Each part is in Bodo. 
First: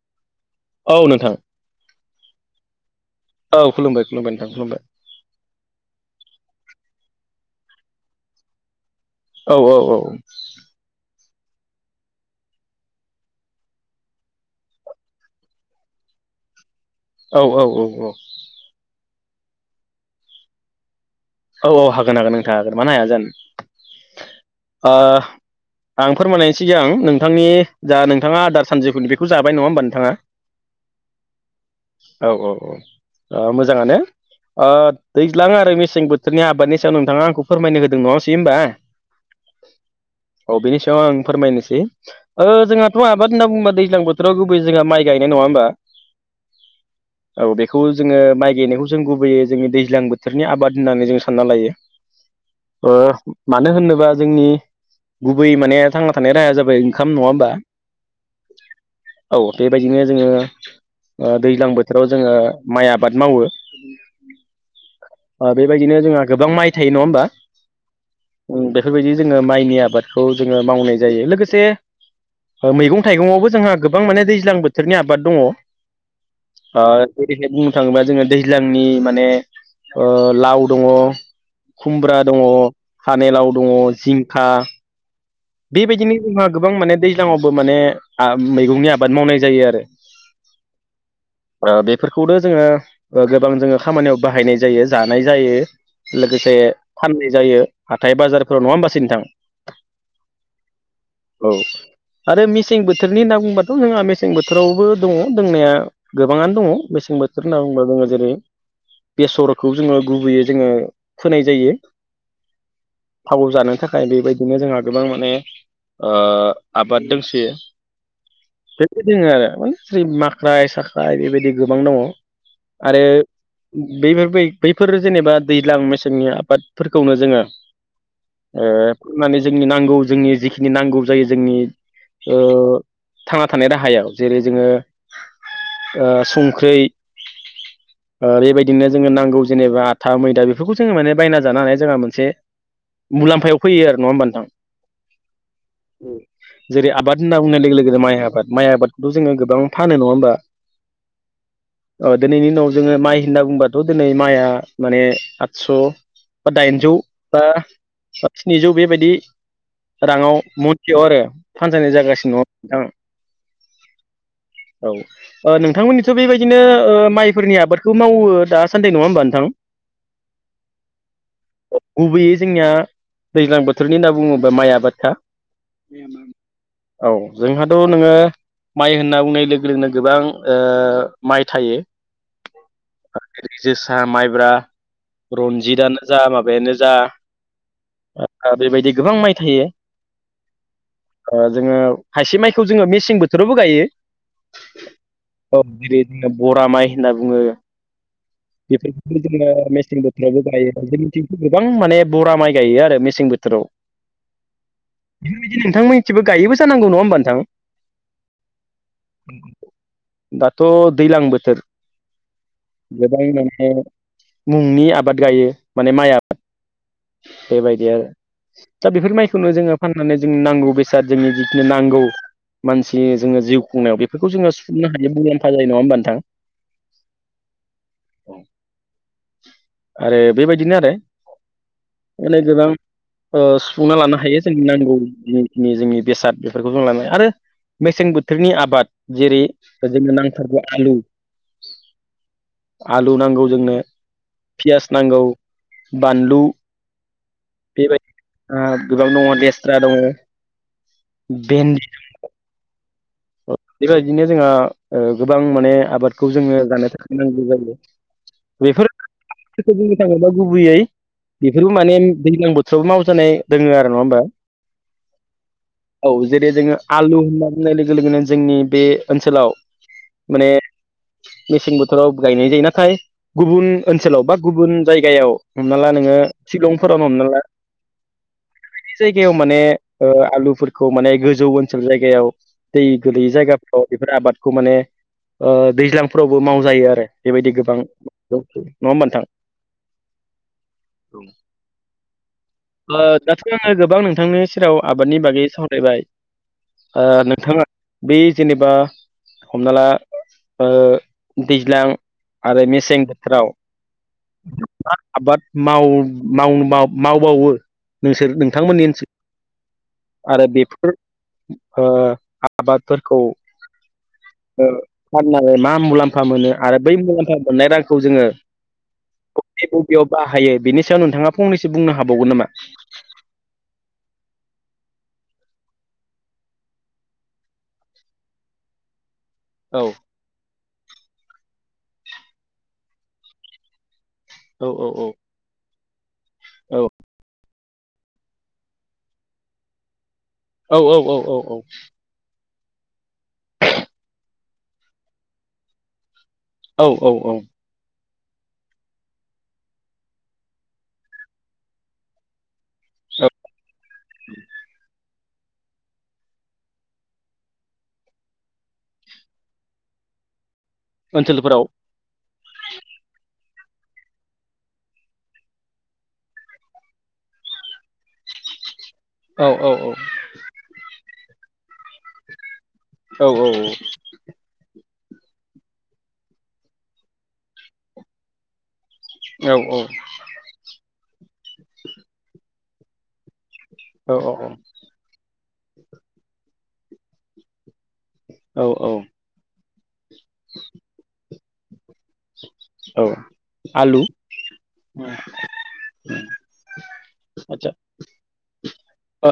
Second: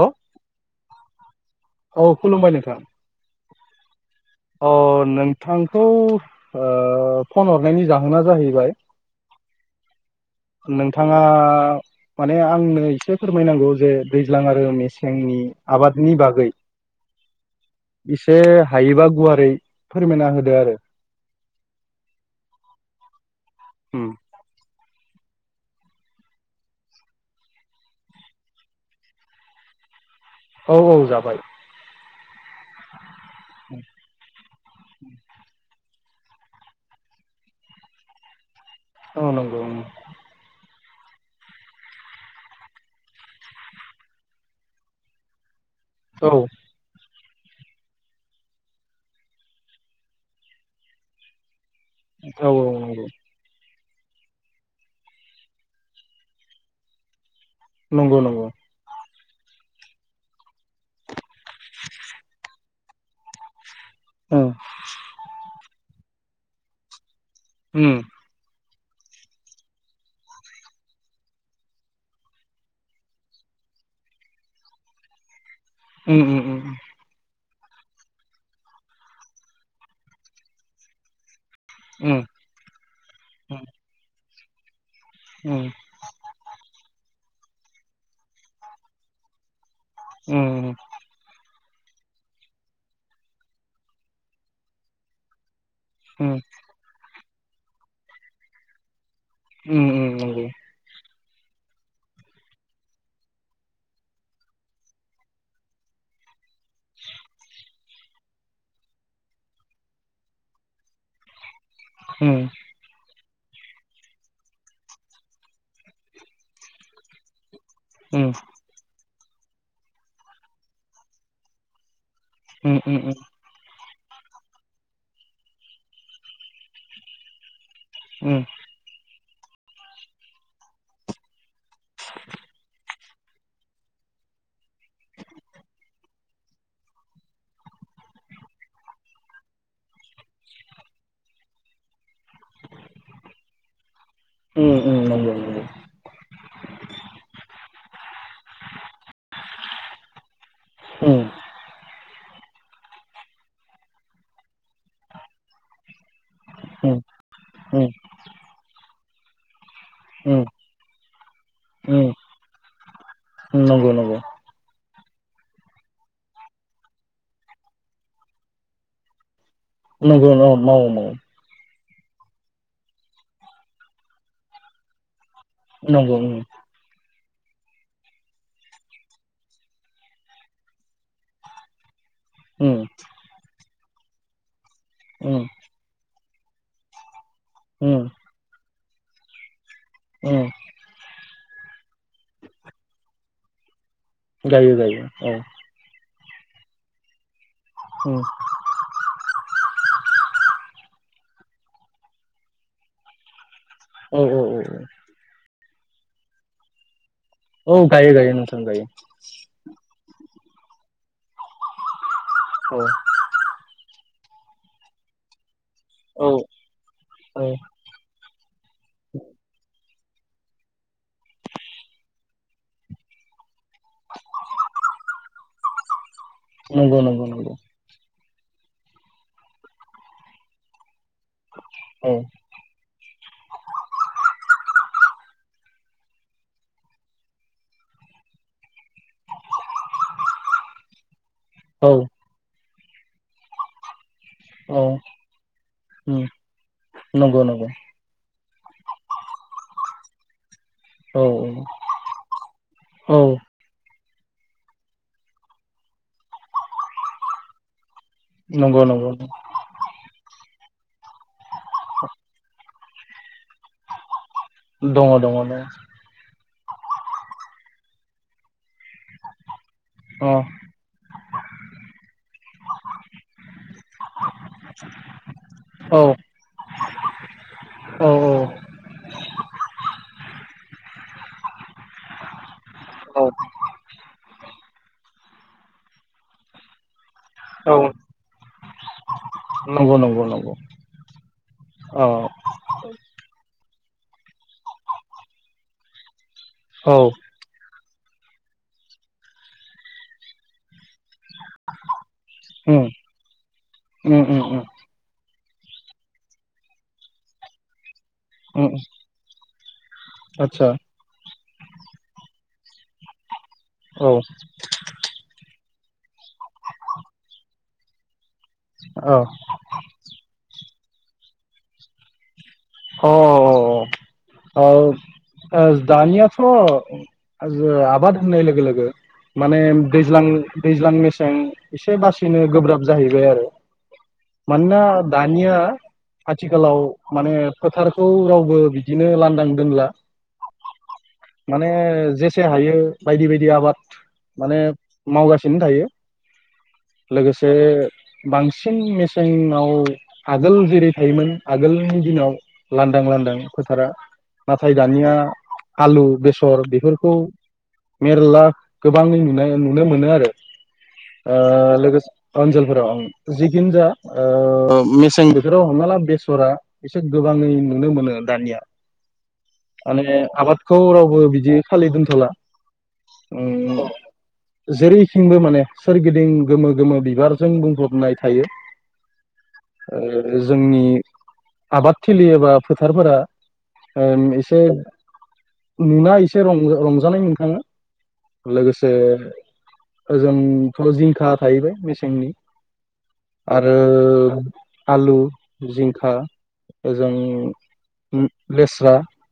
औ औ नोंथां। खुलुमबाय नोंथां औ खुलुमबाय खुलुमबाय नोंथां अ खुलुमबाय नोंथांखौ ओ फन हरनायनि जाहोना जाहैबाय औ औ औ नोंथाङा माने आंनो एसे फोरमायनांगौ जे दैज्लां आरो मेसेंनि आबादनि बागै औ औ औ [inaudible] एसे हायोबा गुवारै फोरमायना होदो आरो औ औ हागोन हागोन नोंथां हागोन मानो हाया उम जानो ओ [inaudible] आं फोरमायनायनि सिगांं नोंथांनि जा नोंथाङा आदार सानजौफुनि बेखौ जाबाय नङा होमबा नोंथाङा? औ औ जाबाय औ औ औ ओ मोजाङानो ओ दैज्लां आरो मेसें बोथोर थोरनि आादनि सायाव नोंथाङा आंखौ फोरमाय होदों नङासै होमबा? औ नंगौ औ औ बेनि सायाव आं फोरमायनोसै ओ जोंहाथ आबाद होनना बुङोबा दैज्लां बोथोराव गुबै जोंहा माइ गायनाय नङा होमबा? औ औ बेखौ जोङो माइ गायनायखौ जों गुबैयै जोंनि दैज्लां बोथोरनि आबाद होननानै जों सानना लायो। औ ओ नंगौ मानो होननो बा जोंनि गुबै माने थांना थानाय राहाया जाबाय ओंखाम नङा होमबा नंगौ नंगौ औ बेबायदिनो जोङो ओ दैज्लां बोथोराव जोङो माइ आबाद मावो ओ ओ बेबायदिनो जोंहा गोबां माइ थायो नङा होमबा ओम ओम बेफोरबायदि जोङो माइनि आबादखौ जोङो मावनाय जायो लोगोसे मैगं थाइगङावबो जोंहा गोबां माने दैज्लां बोथोरनि आबाद दङ ओ उम उम ओरैहाय बुंनो थाङोबा जोङो दैज्लांनि माने ओ लाव दङ खुमब्रा उम दङ फाने लाव उम दङ जिं खा उम बेबायदिनो जोंहा गोबां माने दै ज्लाङावबो माने मैगंनि आबाद मावनाय जायो आरो ओम ओ बेफोरखौनो जोङो ओ गोबां जोङो खामानियाव बाहायनाय जायो जानाय जायो उम लोगोसे फाननाय जायो हाथाय बाजारफोराव नङा होनबासै नोंथां ओम ओम नंगौ औ आरो मेसें बोथोरनि होनना बुंबाथ जोंहा मेसें बोथोरावबो दङ दोंनाया गोबाङानो दङ मेसें मेसें बोथोर होनना बुङोब्ला जोङो जेरै बेसरखौ जोङो गुबैयै जोङो फोनाय जायो ओम थाव जानो थाखाय बेबायदिनो जोंहा गोबां माने ओ आबाद दोंसोयो ओम दोङो आरो माने जेरै माख्राय साख्राय बेबायदि गोबां दङ ओम ओम ओम बेफोरबाय बैफोरो जेनेबा दैज्लां मेसेंनि आबादफोरखौनो जोङो उम ओ फोनानै जोंनि नांगौ जोंनि जिखिनि नांगौ जायो जोंनि ओ थांना थानाय राहायाव जेरै जोङो ओ संख्रै [inaudible] ओरैबायदिनो जोङो नांगौ जेनेबा आथा मैदा बेफोरखौ जोङो माने बायना जानो हानाय जोंहा मोनसे मुलाम्फायाव फैयो आरो नङा होमबा ओम ओम नंगौ नंगौ जेरै आबाद होनना बुंनाय लोगो लोगो माइ आबाद माइ आबादखौ जोङो गोबां फानो नङा होमबा उम ओ दिनैनि उनाव जोङो माइ होनना बुंबाथ' दिनै माइआ माने आदस' बा दाइनजौ उम बा उम स्निजौ बेबायदि राङाव उम मनसेयाव आरो फानजायनाय उम जागासिनो दङ उम नोंथां नंगौ नामा ओ नोंथांमोननिथ' बेबायदिनो माइफोरनि आबादखौ मावो दासान्दै नङा होमबा नोंथां नंगौ औ मावो मावो गुबैयै जोंनिया दैज्लां बोथोरनि होनना बुङोब्ला माइ आबादा नंगौ उम औ जोंहाथ' नोङो माइ होनना बुंनाय लोगो लोगोनो गोबां ओ माइ थायो। उम जेरै जोसा माइब्रा उम रनजितआनो जा माबायानो जा उम ओमफाय बेबायदि गोबां माइ थायो। उम जोङो हाइसे माइखौ जोङो मेसें बोथोरावबो गायो। गायो गायो औ बरा माइ होनना बुङो उम बेफोरखौनो जोङो मेसें बोथो थोरावबो गायो जोंनिथि गोबां माने बरा माइ गायो आरो मेसें बोथोराव औ औ औ नोंथांमोननिथिबो गायोबो जानांग नङा होमबा नों औ गायो गायो नोंथां गायो दाथ' दैज्लां बोथोर औ गोबां माने मुंनि आबाद गायो माने माइ औ आबाद औ बेबायदि आरो दा बेफोर माइखौनो जोङो फाननानै जोंनि नांगौ बेसाद जोंनि जिखिनि नांगौ मानसि जोङो जिउ बुंनायाव बेफोरखौ जोङो सुफुंनो हायो मुलाम्फा जायो नङा होमबा नोंथां नंगौ नंगौ नंगौ आरो बेबायदिनो आरो मा औ होनो गोबां ओ सुफुंना लानो हायो जोंनि नांगौ जिखिनि जोंनि बेसाद बेफोरखौ जों लानो आरो मेसें बोथोरनि आबाद जेरै जोंनो नांथारगौ आलु औ आलु नांगौ जोंनो औ पियास नांगौ उम बानलु नंगौ नंगौ उम गोबां दङ लेस्रा दङ औ भेन्डि दोङो औ बिदिनो जोंहा गोबां माने आबादखौ जोङो जानो थाखाय नांगौ जायो। नंगौ बेफोर नंगौ [inaudible] बुंनो थाङोब्ला गुबैयै बेफोरबो माने दैज्लां बोथोराव मावजानाय दोङो आरो नङा होमबा दङ दङ नो औ जेरै जोङो आलु होनना बुंनाय लोगो लोगोनो जोंनि बे ओनसोलाव अ माने मेसें बोथोराव गायनाय जायो नाथाय गुबुन ओनसोलाव बा गुबुन जायगायाव हमना ला औ नोङो सिलंफोरावनो हमना ला औ औ बेफोरबायदि जायगायाव माने ओ आलुफोरखौ माने गोजौ ओनसोल जायगायाव दै औ गोयै जायगाफ्राव बेफोर आबादखौ माने ओ दैज्लांफोरावबो मावजायो आरो बेबायदि गोबां औ नङा होमबा नोंथां नंगौ नंगौ नंगौ औ ओ दाथ' आङो गोबां नोंथांनि सेराव आबादनि बागै सावरायबाय औ ओ नों बे जेनेबा हमना ला ओ दैज्लां आरो उम मेसें बोथोराव उम उम उम मा आबाद माव मावनो माव मावबावो नोंसोर उम नोंथांमोननि ओनसोल आरो आतसा बेफोर ओ आबादफोरखौ औ ओ फाननानै मा मुलाम्फा मोनो आरो बै मुलाम्फा मोननाय रांखौ जोङो औ बबे बबेयाव बाहायो बेनि सायाव नोंथाङा फंनैसो बुंनो हाबावगोन नामा? अ औ औ ओ ओ दानियाथ' जो आबाद होननाय लोगो लोगो माने औ दैज्लां दैज्लां मेसें एसे बासिनो गोब्राब जाहैबाय आरो। औ मानोना औ औ दानिया आथिखालाव औ माने फोथारखौ रावबो बिदिनो लान्दां दोनला। औ औ औ औ औ। एसे हायो बायदि बायदि आबाद माने मावगासिनो थायो। औ औ औ लोगोसे बांसिन मेसेंआव आगोल जेरै थायोमोन आगोलनि दिनाव लान्दां लान्दां फोथारा नाथाय दानिया आलु, बेसर बेफोरखौ मेरला गोबां नुनाय नुनो मोनो आरो। ओ ओनसोलफोराव लोगोसे ओनसोलफोराव जि जिखिन जा ओ मेसें बोथोराव हमना ला बेसरा एसे गोबाङै नुनो मोनो दानिया औ औ माने आबादखौ रावबो बिदि खालि दोनथ'ला औ उम जेरै थिंबो माने सोरगिदिं गोमो गोमो बिबारजों बुंफबनाय थायो। ओ जोंनि आबादथिलि एबा फोथारफोरा औ ओम एसे नुना एसे रं-रंजानाय मोनखाङो। लोगोसे औ ओजोंथ' जिंखा थाहैबाय मेसें नि औ आरो आलु आलु, जिंखा। ओजों आतसा लेस्रा ओ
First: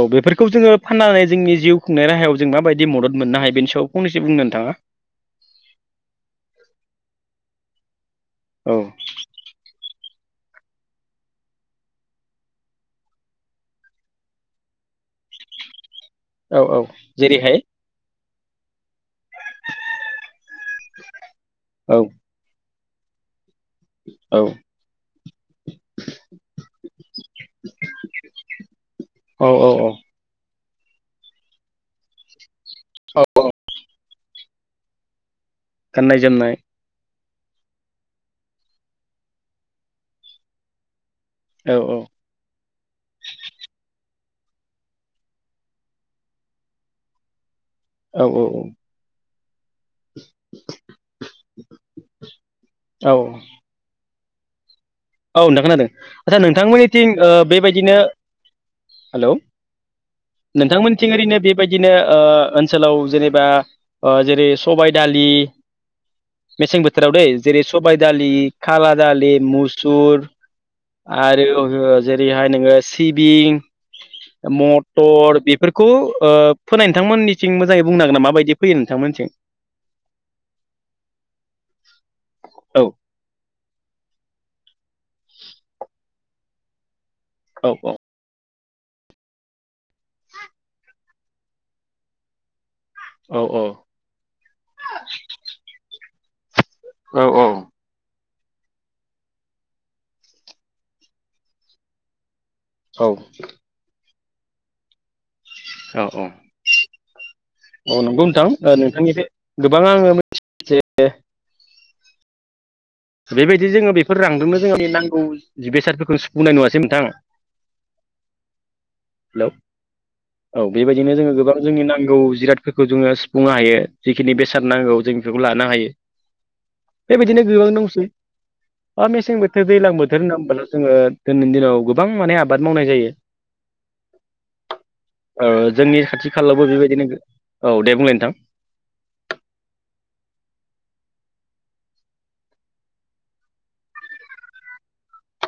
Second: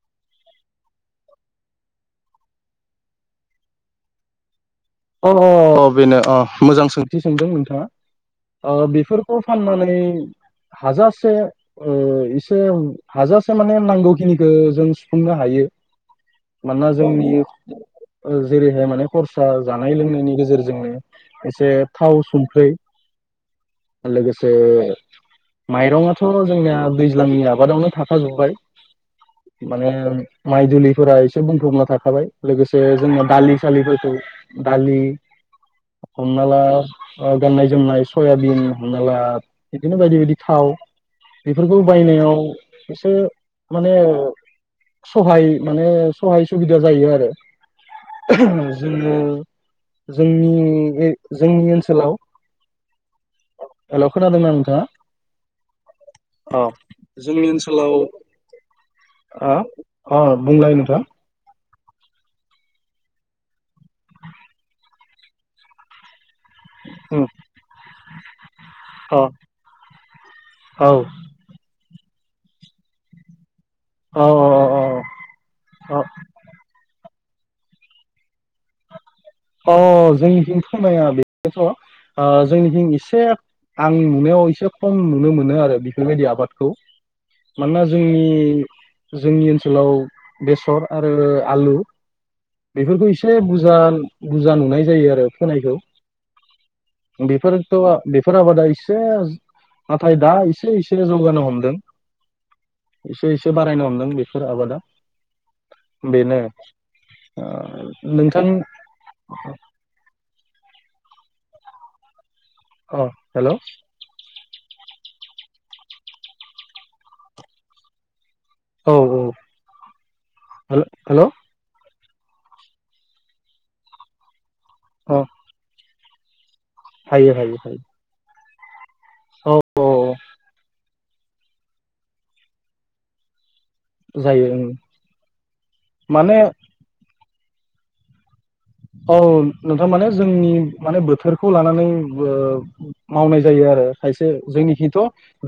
औ बेफोरखौ जोङो फाननानै जोंनि जिउ खुंनाय राहायाव जों माबायदि मदद मोननो हायो बेनि सायाव फंनैसो बुंनो नोंथाङा? अ अ अ बेनो अ मोजां सोंथि सोंदों नोंथाङा। औ ओ बेफोरखौ फाननानै हाजासे ओ एसे हाजासे माने नांगौखिनिखौ जों सुफुंनो हायो औ औ मानोना जोंनि जेरैहाय ओ जेरैहाय माने खरसा जानाय लोंनायनि गेजेरजोंनो एसे औ थाव संख्रै औ लोगोसे माइरंआथ' जोंनिया दैज्लांनि आबादावनो थाफाजोबबाय। औ औ औ माने माइ दुलिफोरा एसे बुंफबना थाखाबाय लोगोसे औ जोङो दालि सालिफोरखौ दालि गाननाय जोमनाय हमनाला ओ गाननाय जोमनाय सयाबिन हमना ला बिदिनो बायदि बायदि थाव औ बेफोरखौ बायनायाव एसे माने सहाय माने सहाय सुबिदा जायो आरो। औ जोङो जोंनि जोंनि ओनसोलाव औ हेल' खोनादोंना नोंथांङा? औ नोंथां खोनादों आदसा नोंथांमोननिथिं ओ जोंनि ओनसोलाव बेबायदिनो हेलौ आ अ बुंलाय नोंथां नोंथांमोनथिं ओरैनो बे बायदिनो ओ ओनसोलाव जेनेबा ओ जेरै सबाय दालि मेसें बोथोराव दैै जेरै सबाय दालि खाला औ दालि मुस सुर औ आरो [unintelligible] जेरैहाय नोङो सिबिं औ मटर बेफोरखौ औ ओ फोनाय नोंथांमोननि थिं मोजाङै बुंनांगोन नामा माबायदि फैयो नोंथांमोनथि अ जोंनिथिं फोनाया बेनोथ' ओ औ जोंनिथिं इसे आं नुनायाव एसोब खम नुनो मोनो आरो बेफोरबायदि आबादखौ औ मानोना जोंनि जोंनि ओनसोलाव बेसर आरो आलु बेफोरखौ एसे औ बुरजा बुरजा नुनाय जायो आरो फोनायखौ औ बेफोरथ'आ बेफो फोराबादा इसे नाथाय दा एसे एसे जौगानो हमदों औ एसे एसे बारायनो हमदों बेफोर आबादा औ बेनो ओ औ नंगौ नोंथां ओ नोंथांनिफ्राय गोबां आङो [unintelligible] अ हेल' बेबायदि जोङो बेफोर रांदोंनो जोंनि नांगौ जिबेसारफोरखौ सु बुंनाय नुवासै नोंथां औ हेलौ औ बेबायदिनो हेल' जोङो गोबां जोंनि नां गौ जिरादफोरखौ जोङो सुफुंनो हायो जिखिनि बेसाद नांगौ जों अ बेफोरखौ लानो हायो हायो बेबायदिनो हायो गोबां हायो दंसै बा मेसें बोथोर औ दैज्लां औ बोथोर होनना होनबाल' जोङो दिनैनि दिनाव गोबां माने आबाद मावनाय जायो जायो ओं ओ जोंनि खाथि माने खालायावबो बेबायदिनो गो औ दे बुंलाय नोंथां औ नोंथां माने जोंनि माने बोथोरखौ लानानैबो मावनाय जायो आर रो खायसे जोंनिखिथ'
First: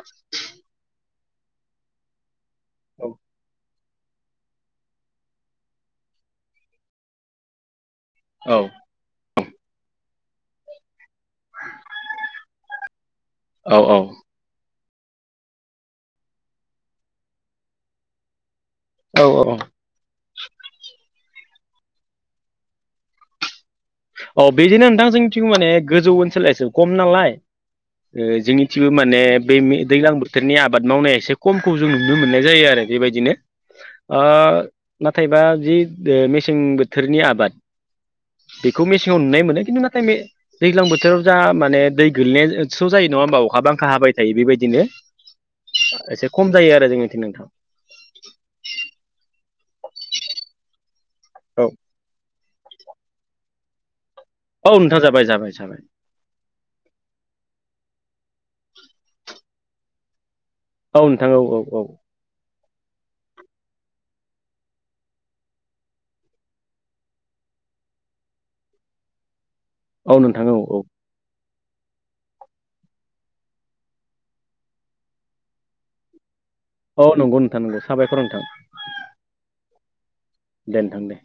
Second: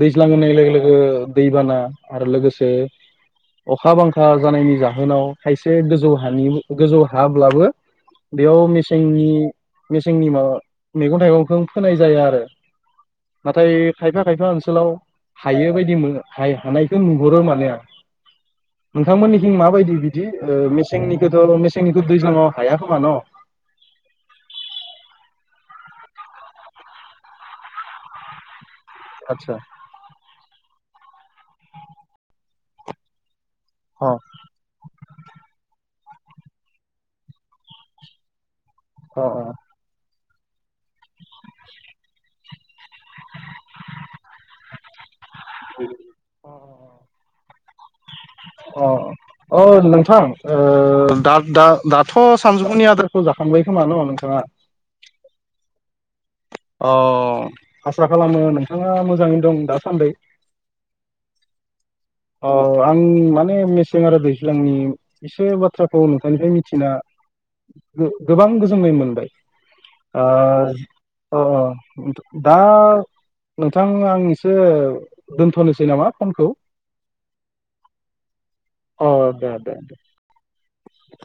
दैज्लां होननाय लोगो लोगो दैबाना आरो लोगोसे औ अखा बांखा जानायनि जाहोनाव खायसे गोजौ हानि गोजौ हाब्लाबो औ बेयाव मेसेंनि मेसेंनि माबा मैगं थाइगंखौ फोनाय जाया आरो नाथाय औ खायफा खायफा ओनसोलाव हायो बायदि मोनो हाय हानायखौ नुहरो माने आं औ नोंथांमोननिथिं औ माबायदि बिदि ओ मेसेंनिखौथ' मेसेंनिखौ दैज्लाङाव हाया खोमा न' औ बेदिनो नोंथां जोंथिं माने गोजौ ओनसोल एसे खम नालाय ओ जोंनि थिबो माने बे आदसा मे दैलां बोथोरनि आबाद मावनाया एसे खमखौ जों नुनो मोननाय जायो आरो बेबायदिनो अ ओ नाथायबा जि मेसें बोथोरनि आबाद बेखौ मेसेङाव अ नुनाय मोनो खिन्थु नाथाय मे दैग्लां बोथोराव जा माने दै गोलैनाय स' जायो नङा होमबा अखा बांखा हाबाय थायो बेबायदिनो अ एसे अ खम जायो आरो जोंनिथिं नोंथां अ नोंथां ओ दा दा औ दाथ' सानजुफुंनि आदारखौ जाखांबाय खोमा न नोंथां औ नोंथां जाबाय जाबाय जाबाय अ आसा खालामो नोंथाङा मोजाङैनो दं दासान्दै औ नोंथां औ औ औ औ आं माने मेसें आरो दैज्लांनि एसे बाथ्राखौ नोंथांनिफ्राय मिथिना गो-गोबां गोजोननाय मोनबाय औ नोंथां औ औ अ अ दा नोंथां आं एसे दोनथ'नोसै नामा फनखौ औ नंगौ नोंथां नंगौ साबायखर नोंथां अ दे दे दे नोंथां दे